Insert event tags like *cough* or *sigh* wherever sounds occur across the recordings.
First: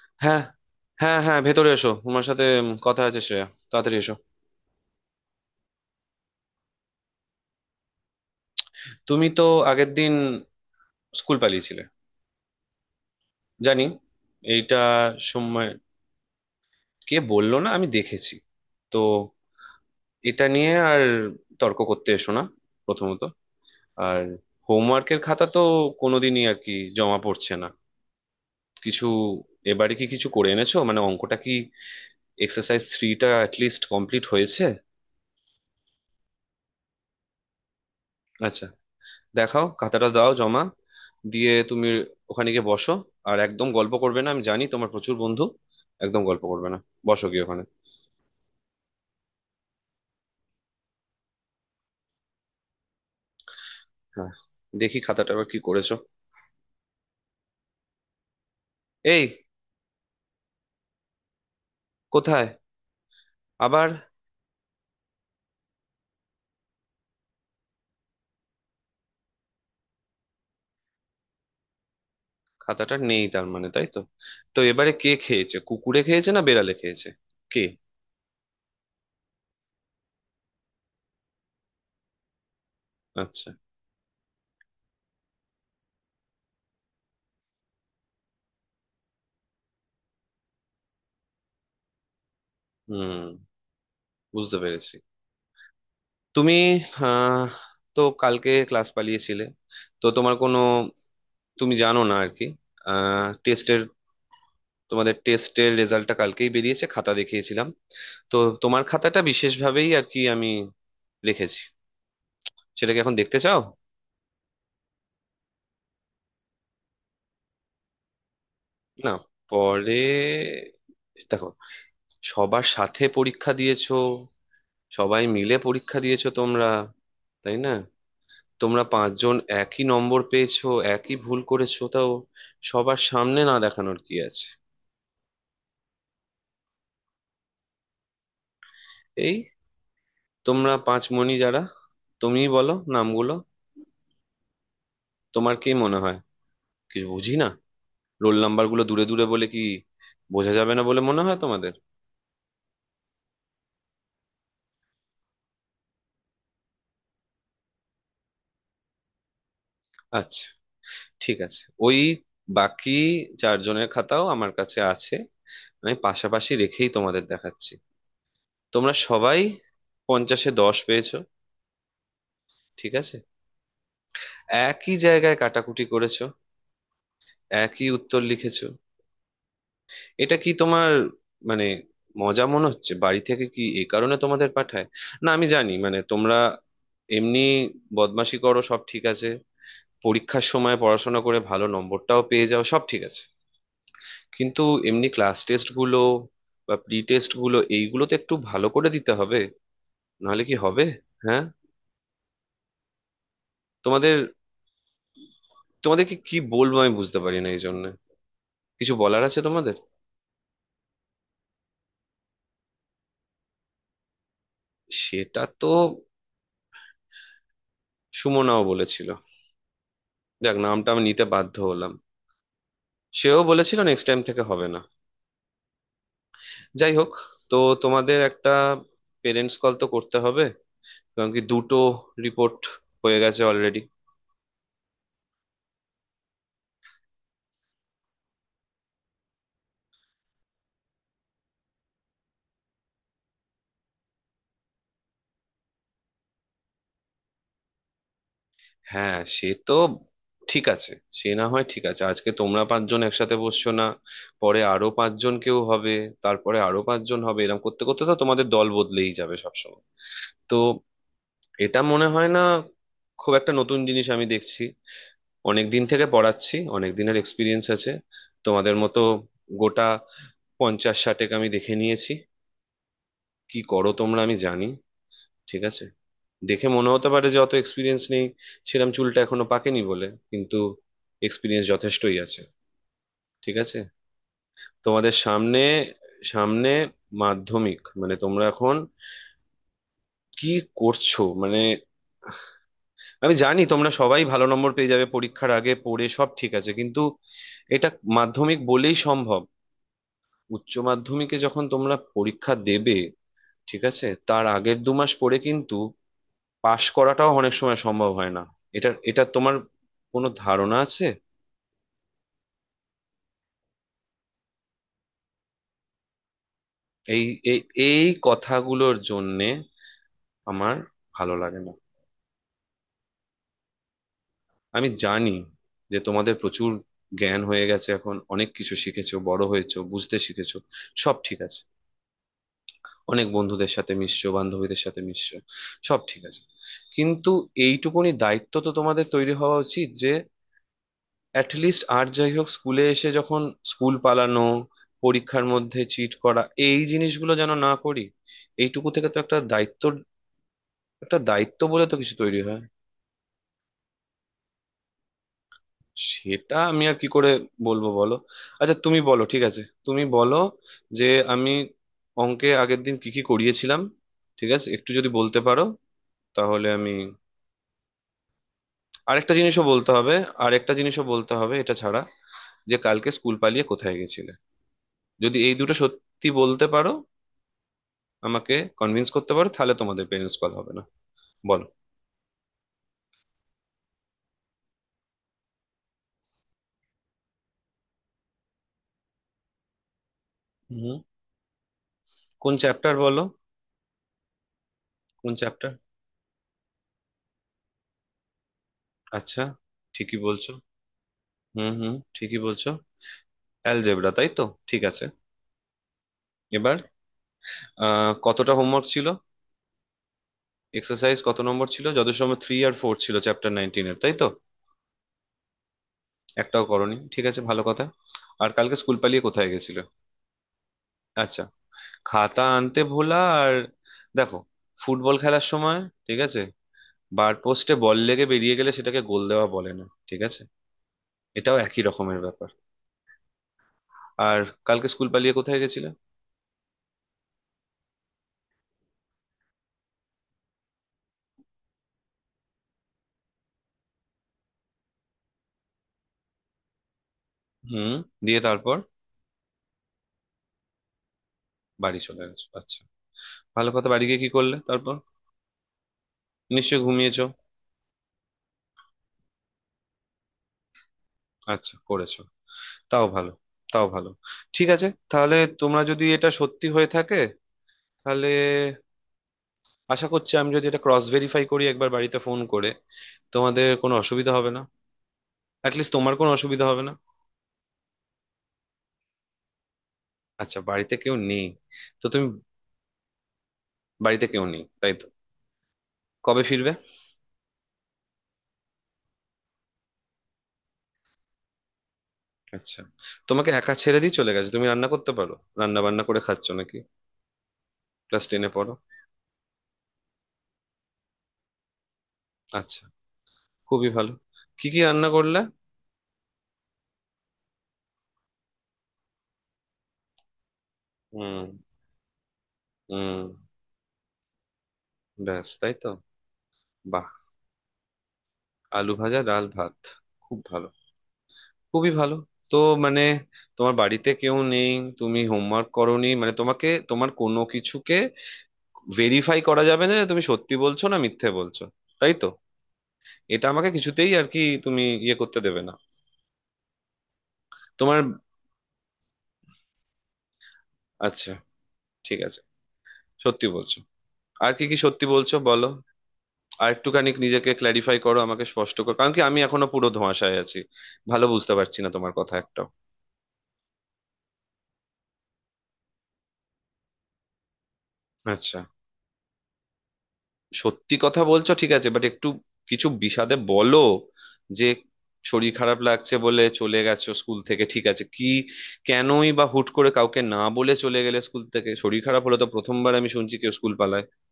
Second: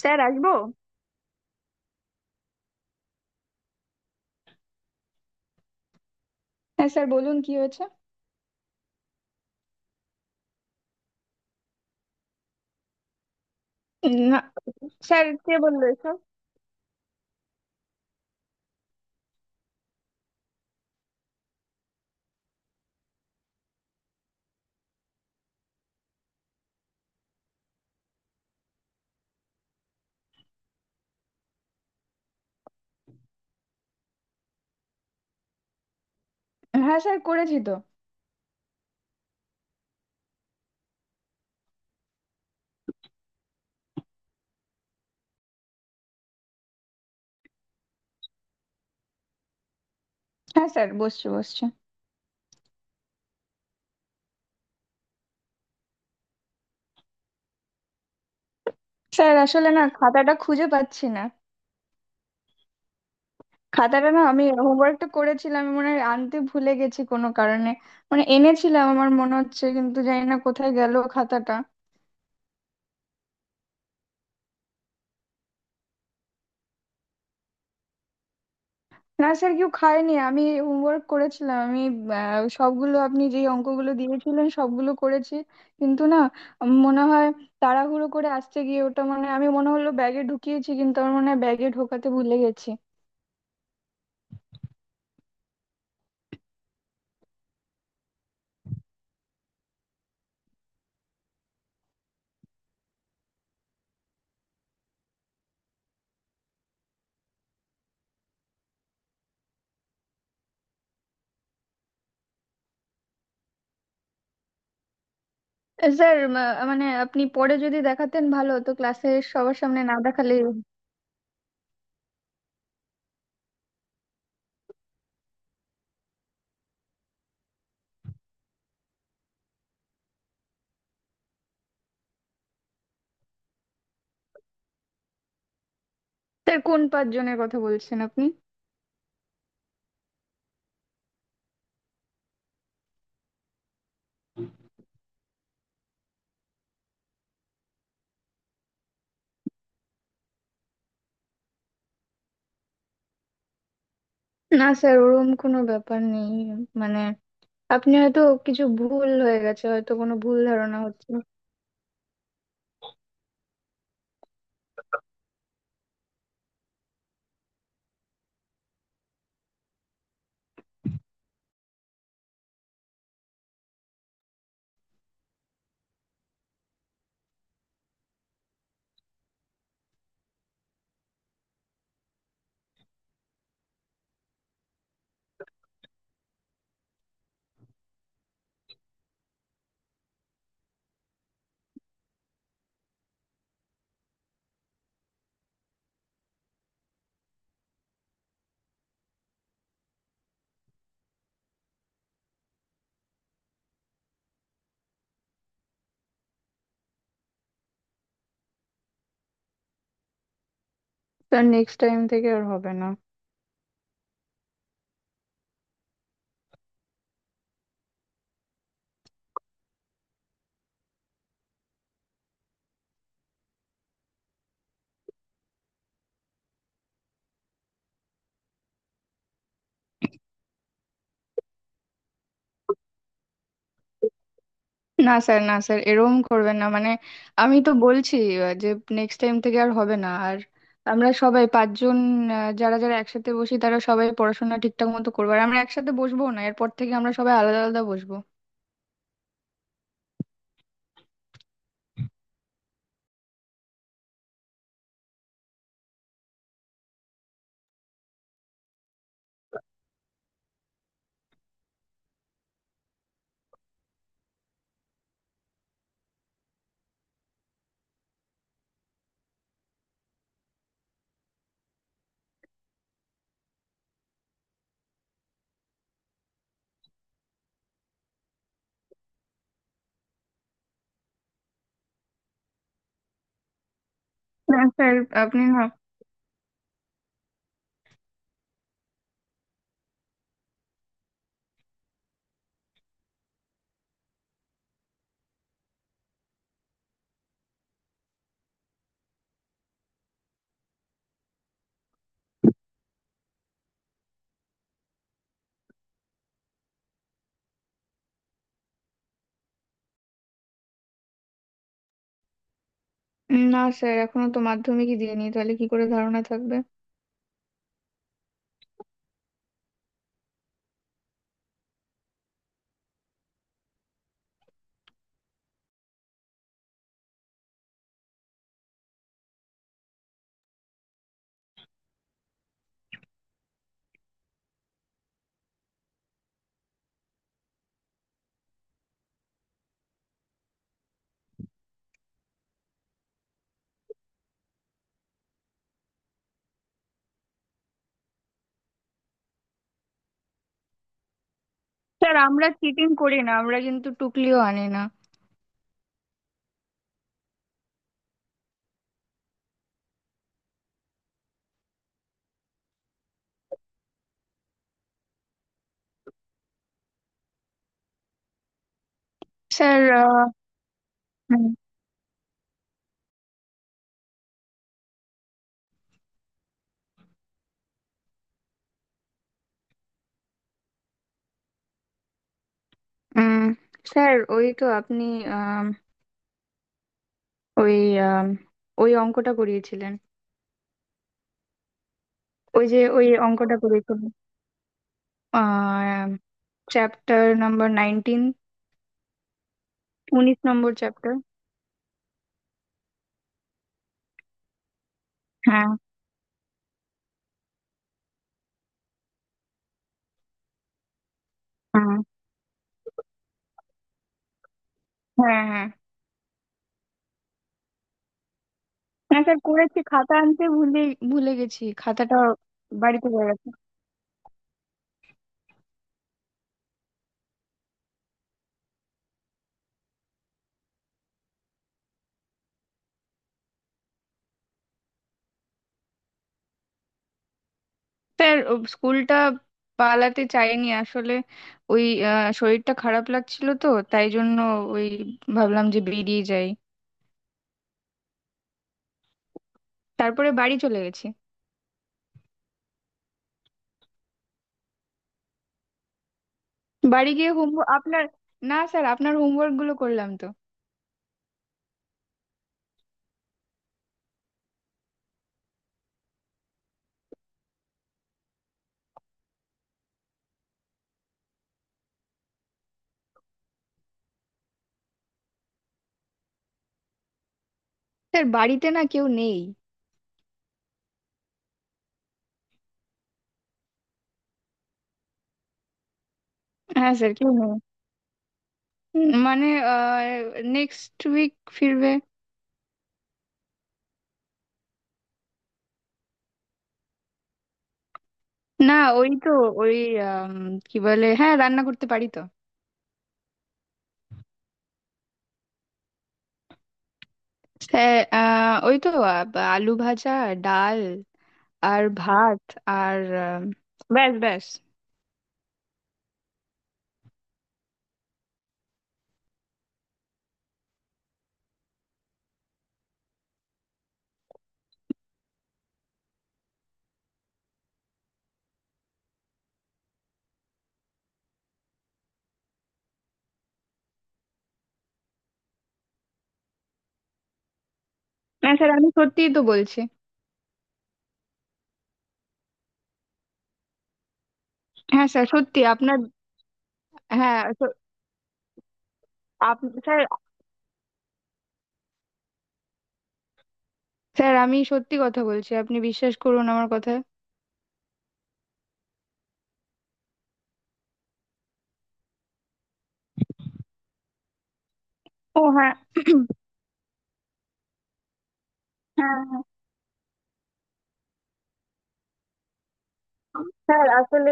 Sir, হ্যাঁ, আসবো? হ্যাঁ, হ্যাঁ, ভেতরে এসো। তোমার সাথে কথা আছে, শ্রেয়া, তাড়াতাড়ি এসো। হ্যাঁ স্যার, বলুন কি হয়েছে? তুমি তো আগের দিন স্কুল পালিয়েছিলে জানি। না এইটা স্যার, কে সময়। বললো এসব? কে বললো? না, আমি দেখেছি। তো এটা নিয়ে আর তর্ক করতে এসো না। প্রথমত, আর হোমওয়ার্কের খাতা তো কোনোদিনই আর কি জমা পড়ছে না কিছু। এবারে কি কিছু করে এনেছো? মানে অঙ্কটা, কি এক্সারসাইজ থ্রিটা অ্যাটলিস্ট কমপ্লিট হয়েছে? হ্যাঁ স্যার, করেছি তো। আচ্ছা, দেখাও, খাতাটা দাও, জমা দিয়ে তুমি ওখানে গিয়ে বসো। আর একদম গল্প করবে না, আমি জানি তোমার প্রচুর বন্ধু। একদম গল্প করবে না, বসো গিয়ে ওখানে। হ্যাঁ স্যার, বসছে বসছে। হ্যাঁ, দেখি খাতাটা, আবার কি করেছো। এই, স্যার আসলে না, খাতাটা খুঁজে পাচ্ছি না। কোথায় আবার? খাতাটা না, আমি হোমওয়ার্কটা করেছিলাম, আমি মনে হয় আনতে ভুলে গেছি কোনো কারণে। মানে এনেছিলাম আমার মনে হচ্ছে, কিন্তু জানি না কোথায় গেল খাতাটা। খাতাটা নেই তার মানে, তাই তো? তো এবারে কে খেয়েছে, কুকুরে খেয়েছে না বেড়ালে খেয়েছে? কে? না স্যার, কেউ খায়নি, আমি হোমওয়ার্ক করেছিলাম আমি। সবগুলো আপনি যে আচ্ছা, অঙ্কগুলো দিয়েছিলেন সবগুলো করেছি। কিন্তু না, মনে হয় তাড়াহুড়ো করে আসতে গিয়ে ওটা মানে আমি মনে হলো ব্যাগে ঢুকিয়েছি, কিন্তু আমার মনে হয় ব্যাগে ঢোকাতে ভুলে গেছি। হুম, বুঝতে পেরেছি। তুমি আহ তো কালকে ক্লাস পালিয়েছিলে তো তোমার কোনো তুমি জানো না আর কি। টেস্টের, তোমাদের টেস্টের রেজাল্টটা কালকেই বেরিয়েছে, খাতা দেখিয়েছিলাম। তো তোমার খাতাটা বিশেষভাবেই আর কি আমি রেখেছি, সেটাকে এখন দেখতে চাও? স্যার, মানে আপনি পরে যদি দেখাতেন ভালো হতো ক্লাসে, না, সবার সামনে পরে না দেখালে। দেখো। সবার সাথে পরীক্ষা দিয়েছো, সবাই মিলে পরীক্ষা দিয়েছো তোমরা, তাই না? তোমরা পাঁচজন একই নম্বর পেয়েছো, একই ভুল করেছো, তাও সবার সামনে না দেখানোর কি আছে? স্যার, কোন পাঁচজনের কথা বলছেন আপনি? এই, তোমরা পাঁচমণি যারা, তুমিই বলো নামগুলো। তোমার কি মনে হয় কিছু বুঝি না? রোল নাম্বার গুলো দূরে দূরে বলে কি বোঝা যাবে না বলে মনে হয় তোমাদের? না স্যার, ওরকম কোনো ব্যাপার নেই, মানে আপনি হয়তো, কিছু ভুল হয়ে গেছে হয়তো, কোনো ভুল আচ্ছা, ধারণা হচ্ছে। ঠিক আছে। ওই বাকি চারজনের খাতাও আমার কাছে আছে, আমি পাশাপাশি রেখেই তোমাদের দেখাচ্ছি। তোমরা সবাই 50-এ 10 পেয়েছো, ঠিক আছে? একই জায়গায় কাটাকুটি করেছো, একই উত্তর লিখেছো। এটা কি তোমার মানে মজা মনে হচ্ছে? বাড়ি থেকে কি এই কারণে তোমাদের পাঠায়? না, আমি জানি মানে তোমরা এমনি বদমাশি করো সব ঠিক আছে, পরীক্ষার সময় পড়াশোনা করে ভালো নম্বরটাও পেয়ে যাও সব ঠিক আছে। কিন্তু এমনি ক্লাস টেস্ট গুলো বা প্রি টেস্ট গুলো এইগুলো তো একটু ভালো করে দিতে হবে, নাহলে কি হবে? হ্যাঁ, তোমাদের, তোমাদেরকে কি বলবো আমি বুঝতে পারি না এই জন্য। কিছু বলার আছে তোমাদের? স্যার, নেক্সট টাইম থেকে আর হবে না। সেটা তো সুমনাও বলেছিল, যাক নামটা আমি নিতে বাধ্য হলাম। সেও বলেছিল নেক্সট টাইম থেকে হবে না। যাই হোক, তো তোমাদের একটা পেরেন্টস কল তো করতে হবে, কারণ কি দুটো রিপোর্ট হয়ে গেছে অলরেডি। না স্যার, না স্যার, এরকম করবেন না, মানে আমি তো বলছি, যে নেক্সট টাইম থেকে আর হবে না, আর আমরা সবাই পাঁচজন, যারা যারা একসাথে বসি তারা সবাই পড়াশোনা ঠিকঠাক মতো করবো, আর আমরা একসাথে বসবো না, এরপর থেকে আমরা সবাই আলাদা আলাদা বসবো। হ্যাঁ, সে তো ঠিক আছে, সে না হয় ঠিক আছে আজকে তোমরা পাঁচজন একসাথে বসছো না, পরে আরো পাঁচজন কেউ হবে, তারপরে আরো পাঁচজন হবে, এরকম করতে করতে তো তোমাদের দল বদলেই যাবে সবসময়। তো এটা মনে হয় না খুব একটা নতুন জিনিস আমি দেখছি। অনেক দিন থেকে পড়াচ্ছি, অনেক দিনের এক্সপিরিয়েন্স আছে। তোমাদের মতো গোটা 50-60-এক আমি দেখে নিয়েছি, কি করো তোমরা আমি জানি। ঠিক আছে, দেখে মনে হতে পারে যে অত এক্সপিরিয়েন্স নেই, সেরকম চুলটা এখনো পাকেনি বলে, কিন্তু এক্সপিরিয়েন্স যথেষ্টই আছে, ঠিক আছে? না স্যার, তোমাদের আপনি সামনে, না। সামনে মাধ্যমিক, মানে তোমরা এখন কি করছো মানে? আমি জানি তোমরা সবাই ভালো নম্বর পেয়ে যাবে পরীক্ষার আগে পড়ে সব ঠিক আছে, কিন্তু এটা মাধ্যমিক বলেই সম্ভব। উচ্চ মাধ্যমিকে যখন তোমরা পরীক্ষা দেবে, ঠিক আছে, তার আগের 2 মাস পরে কিন্তু পাশ করাটাও অনেক সময় সম্ভব হয় না। এটা, এটা তোমার কোনো ধারণা আছে? না স্যার, এখনো তো মাধ্যমিকই দিইনি, তাহলে কি করে ধারণা থাকবে? এই, এই, এই কথাগুলোর জন্যে আমার ভালো লাগে না। আমি জানি যে তোমাদের প্রচুর জ্ঞান হয়ে গেছে এখন, অনেক কিছু শিখেছো, বড় হয়েছো, বুঝতে শিখেছো, সব ঠিক আছে। অনেক বন্ধুদের সাথে মিশছো, বান্ধবীদের সাথে মিশছো, সব ঠিক আছে। কিন্তু এইটুকুনি দায়িত্ব তো তোমাদের তৈরি হওয়া উচিত যে অ্যাটলিস্ট আর যাই হোক স্কুলে এসে যখন, স্কুল পালানো, পরীক্ষার মধ্যে চিট করা, এই জিনিসগুলো যেন না করি। এইটুকু থেকে তো একটা দায়িত্ব, একটা দায়িত্ব বলে তো কিছু স্যার, তৈরি আমরা হয়। চিটিং করি না, আমরা কিন্তু টুকলিও আনি না। সেটা আমি আর কি করে বলবো বলো। আচ্ছা তুমি বলো, ঠিক আছে তুমি বলো যে আমি অঙ্কে আগের দিন কি কি করিয়েছিলাম, ঠিক আছে একটু যদি বলতে পারো, তাহলে আমি আরেকটা জিনিসও স্যার, বলতে হবে, আরেকটা জিনিসও বলতে হুম, হবে এটা ছাড়া, যে কালকে স্কুল পালিয়ে কোথায় গেছিলে। যদি এই দুটো সত্যি বলতে পারো আমাকে, কনভিন্স করতে পারো, তাহলে তোমাদের পেরেন্টস কল হবে না। বলো। উম, স্যার ওই তো আপনি, আম, ওই, আম, ওই অঙ্কটা করিয়েছিলেন। হুম, কোন ওই যে চ্যাপ্টার ওই বলো? অঙ্কটা করেছিল। কোন চ্যাপ্টার? আহ চ্যাপ্টার নাম্বার 19, আচ্ছা, ঠিকই 19 বলছো। নম্বর চ্যাপ্টার। হুম, হুম, ঠিকই বলছো, অ্যালজেব্রা, তাই তো? ঠিক আছে। হ্যাঁ। এবার কতটা হোমওয়ার্ক ছিল, এক্সারসাইজ কত নম্বর ছিল, হ্যাঁ। যত সময় থ্রি আর ফোর ছিল চ্যাপ্টার 19-এর, তাই তো? হ্যাঁ, হ্যাঁ। একটাও করনি, ঠিক আছে, ভালো কথা। আর কালকে স্কুল না পালিয়ে স্যার, কোথায় করেছি, গেছিলে? খাতা আনতে ভুলে ভুলে আচ্ছা, গেছি খাতাটা, খাতা আনতে বাড়িতে ভোলা। পড়ে গেছে। আর দেখো, ফুটবল খেলার সময়, ঠিক আছে, বার পোস্টে বল লেগে বেরিয়ে গেলে সেটাকে গোল দেওয়া বলে না, ঠিক আছে? এটাও একই রকমের ব্যাপার। আর কালকে স্কুল পালিয়ে কোথায় গেছিলে? স্যার, ও স্কুলটা পালাতে চাইনি আসলে, ওই শরীরটা খারাপ লাগছিল তো তাই জন্য, ওই ভাবলাম যে বেরিয়ে যাই। হুম, দিয়ে তারপর তারপরে বাড়ি চলে গেছি। বাড়ি চলে গেছো, আচ্ছা, ভালো কথা। বাড়ি গিয়ে কি করলে তারপর, নিশ্চয়ই বাড়ি ঘুমিয়েছো? গিয়ে হোমওয়ার্ক আপনার না স্যার, আপনার হোমওয়ার্ক গুলো করলাম তো। আচ্ছা, করেছো, তাও ভালো, তাও ভালো। ঠিক আছে, তাহলে তোমরা যদি এটা সত্যি হয়ে থাকে, তাহলে আশা করছি আমি যদি এটা ক্রস ভেরিফাই করি একবার বাড়িতে ফোন করে, তোমাদের কোনো অসুবিধা হবে না, অ্যাটলিস্ট তোমার কোনো অসুবিধা হবে না। স্যার, বাড়িতে না, কেউ নেই। আচ্ছা, বাড়িতে কেউ নেই, তো তুমি, বাড়িতে কেউ নেই তাই তো? কবে ফিরবে? হ্যাঁ স্যার, কেউ নেই, মানে নেক্সট উইক ফিরবে। আচ্ছা, তোমাকে একা ছেড়ে দিয়ে চলে গেছে, তুমি রান্না করতে পারো? রান্না বান্না করে খাচ্ছ নাকি, ক্লাস টেনে পড়ো? না, ওই তো ওই আম, কি বলে, হ্যাঁ, রান্না করতে পারি তো। আচ্ছা, খুবই ভালো, কি কি রান্না করলে? হ্যাঁ, আহ, ওই তো আ- আলু ভাজা, ডাল, হুম, আর ভাত, আর হুম, আম, ব্যাস, ব্যাস। ব্যাস, তাই তো? বাহ, আলু ভাজা, ডাল, ভাত, খুব ভালো, খুবই ভালো। তো মানে তোমার বাড়িতে কেউ নেই, তুমি হোমওয়ার্ক করোনি, মানে তোমাকে, তোমার কোনো কিছুকে ভেরিফাই করা যাবে না যে তুমি সত্যি বলছো না মিথ্যে বলছো, তাই তো? এটা আমাকে কিছুতেই আর কি তুমি ইয়ে করতে দেবে না তোমার। হ্যাঁ স্যার, আমি সত্যিই তো বলছি। আচ্ছা, ঠিক আছে, সত্যি বলছো। আর কি কি সত্যি হ্যাঁ স্যার, বলছো সত্যি বলো? আপনার। আর একটুখানি হ্যাঁ, নিজেকে ক্ল্যারিফাই করো, আমাকে স্পষ্ট করো, কারণ কি আমি এখনো পুরো স্যার, ধোঁয়াশায় আছি, ভালো বুঝতে পারছি না তোমার কথা একটাও। স্যার আমি সত্যি কথা বলছি, আপনি বিশ্বাস করুন আমার কথা। আচ্ছা, সত্যি কথা বলছো ঠিক আছে, বাট একটু কিছু বিশদে বলো, যে ও শরীর হ্যাঁ। খারাপ লাগছে *clears throat* বলে চলে গেছো স্কুল থেকে, ঠিক আছে কি? হ্যাঁ কেনই বা হুট করে কাউকে না বলে চলে গেলে স্কুল থেকে? শরীর খারাপ হলে তো প্রথমবার আমি শুনছি কেউ স্কুল স্যার, পালায়। আসলে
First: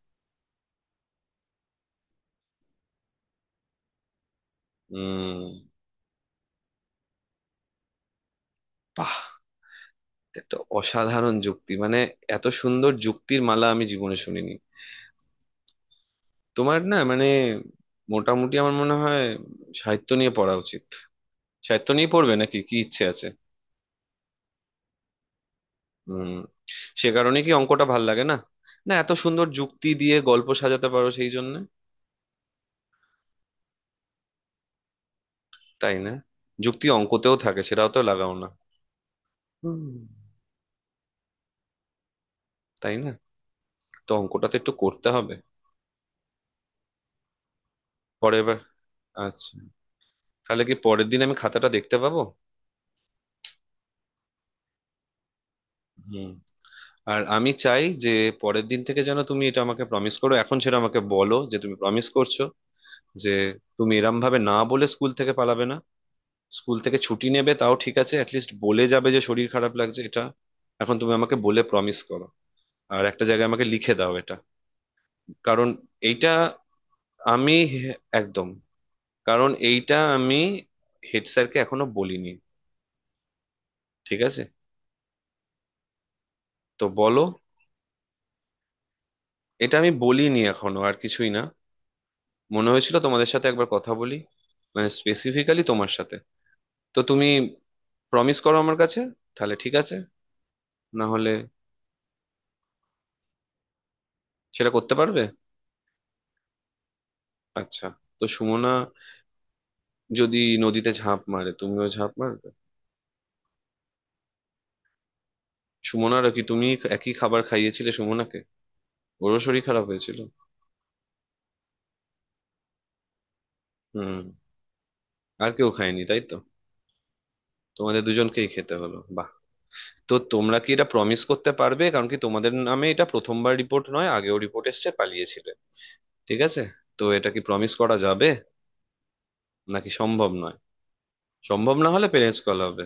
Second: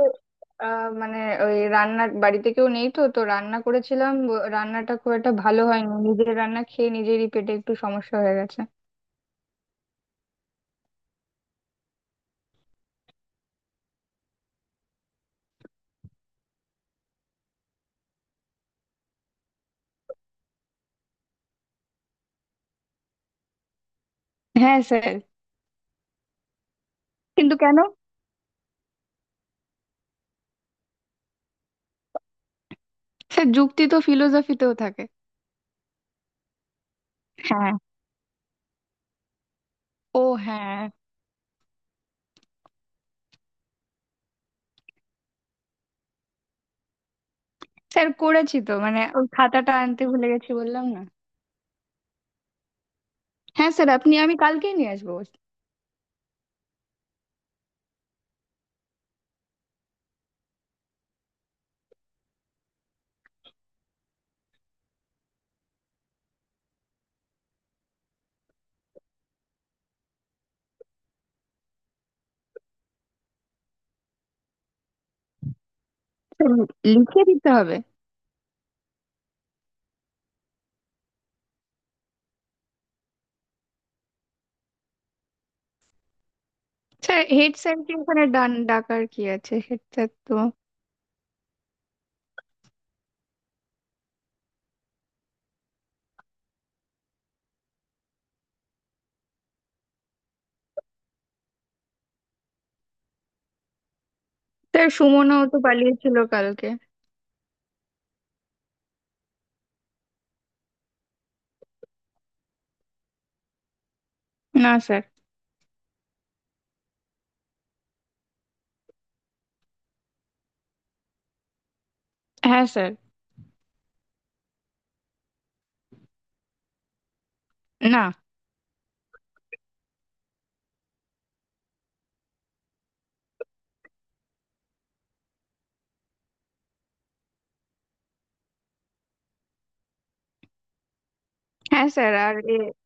মানে ওই, রান্না বাড়িতে কেউ নেই তো তো রান্না করেছিলাম, রান্নাটা খুব একটা উম ভালো হয়নি, নিজের রান্না খেয়ে নিজেরই পেটে একটু সমস্যা হয়ে গেছে। বাহ, একটা অসাধারণ যুক্তি মানে, এত সুন্দর যুক্তির মালা আমি জীবনে শুনিনি। তোমার না মানে মোটামুটি আমার মনে হয় সাহিত্য নিয়ে পড়া উচিত। সাহিত্য নিয়ে পড়বে নাকি, কি ইচ্ছে আছে? হ্যাঁ স্যার। হুম, সে কারণে কি কিন্তু কেন? অঙ্কটা ভাল লাগে না? না, এত সুন্দর যুক্তি দিয়ে গল্প সাজাতে পারো সেই জন্য। স্যার, যুক্তি তো ফিলোসফিতেও থাকে। তাই না? যুক্তি অঙ্কতেও থাকে, হ্যাঁ। সেটাও তো লাগাও না। হুম, ও হ্যাঁ। তাই না? তো অঙ্কটা তো একটু করতে হবে স্যার, পরের করেছি বার। তো, মানে ওই আচ্ছা, খাতাটা আনতে ভুলে গেছি তাহলে কি বললাম না। পরের দিন আমি খাতাটা দেখতে পাবো? হ্যাঁ স্যার, আপনি, আমি কালকেই নিয়ে আসবো। হুম, আর আমি চাই যে পরের দিন থেকে যেন তুমি এটা আমাকে প্রমিস করো, এখন সেটা আমাকে বলো, যে তুমি প্রমিস করছো যে তুমি এরম ভাবে না বলে স্কুল থেকে পালাবে না। স্কুল থেকে ছুটি নেবে তাও ঠিক আছে, অ্যাটলিস্ট বলে যাবে যে শরীর খারাপ লাগছে, এটা। এখন তুমি আমাকে বলে প্রমিস করো আর একটা জায়গায় আমাকে লিখে দাও এটা, কারণ এইটা স্যার, লিখে দিতে আমি হবে? একদম, কারণ এইটা আমি হেড স্যারকে এখনো বলিনি, ঠিক আছে? তো বলো। স্যার, হেড স্যারকে ওখানে ডাকার কি আছে, এটা হেড আমি স্যার তো। বলিনি এখনো আর কিছুই না, মনে হয়েছিল তোমাদের সাথে একবার কথা বলি, মানে স্পেসিফিক্যালি তোমার সাথে। তো তুমি প্রমিস করো আমার কাছে, তাহলে ঠিক আছে, না হলে সেটা স্যার, করতে পারবে? সুমনও তো পালিয়েছিল কালকে। আচ্ছা, তো সুমনা যদি নদীতে ঝাঁপ মারে তুমিও ঝাঁপ মারবে? না স্যার। সুমনার কি তুমি একই খাবার খাইয়েছিলে সুমনাকে, ওরও শরীর খারাপ হয়েছিল? হ্যাঁ স্যার। হুম, আর কেউ খায়নি তাই তো, তোমাদের না। দুজনকেই খেতে হলো, বাহ। তো তোমরা কি এটা প্রমিস করতে পারবে? কারণ কি তোমাদের নামে এটা প্রথমবার রিপোর্ট নয়, আগেও রিপোর্ট এসেছে পালিয়েছিলে, ঠিক আছে? তো এটা কি প্রমিস করা যাবে নাকি সম্ভব নয়? সম্ভব না হ্যাঁ হলে স্যার, আর পেরেন্টস এ, কল হবে।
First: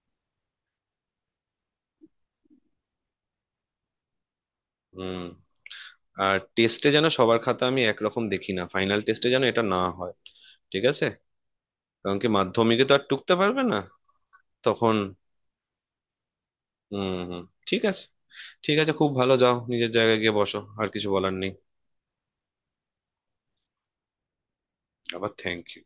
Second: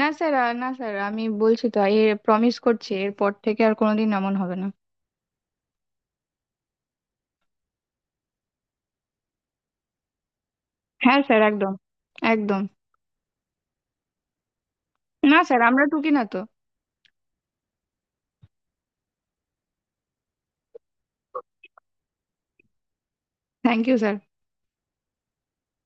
না স্যার, আর না স্যার, আমি বলছি তো, এ প্রমিস করছি এরপর থেকে আর কোনোদিন এমন হবে না। হুম, আর টেস্টে যেন সবার খাতা আমি একরকম দেখি না, ফাইনাল টেস্টে যেন এটা না হয়, ঠিক আছে? হ্যাঁ স্যার, একদম। কারণ কি একদম। মাধ্যমিকে তো আর টুকতে পারবে না তখন। না স্যার, আমরা টুকি না তো। হুম, হুম, ঠিক আছে, ঠিক আছে, খুব ভালো, যাও নিজের জায়গায় গিয়ে বসো, আর কিছু বলার নেই। Thank you sir. আবার থ্যাংক ইউ।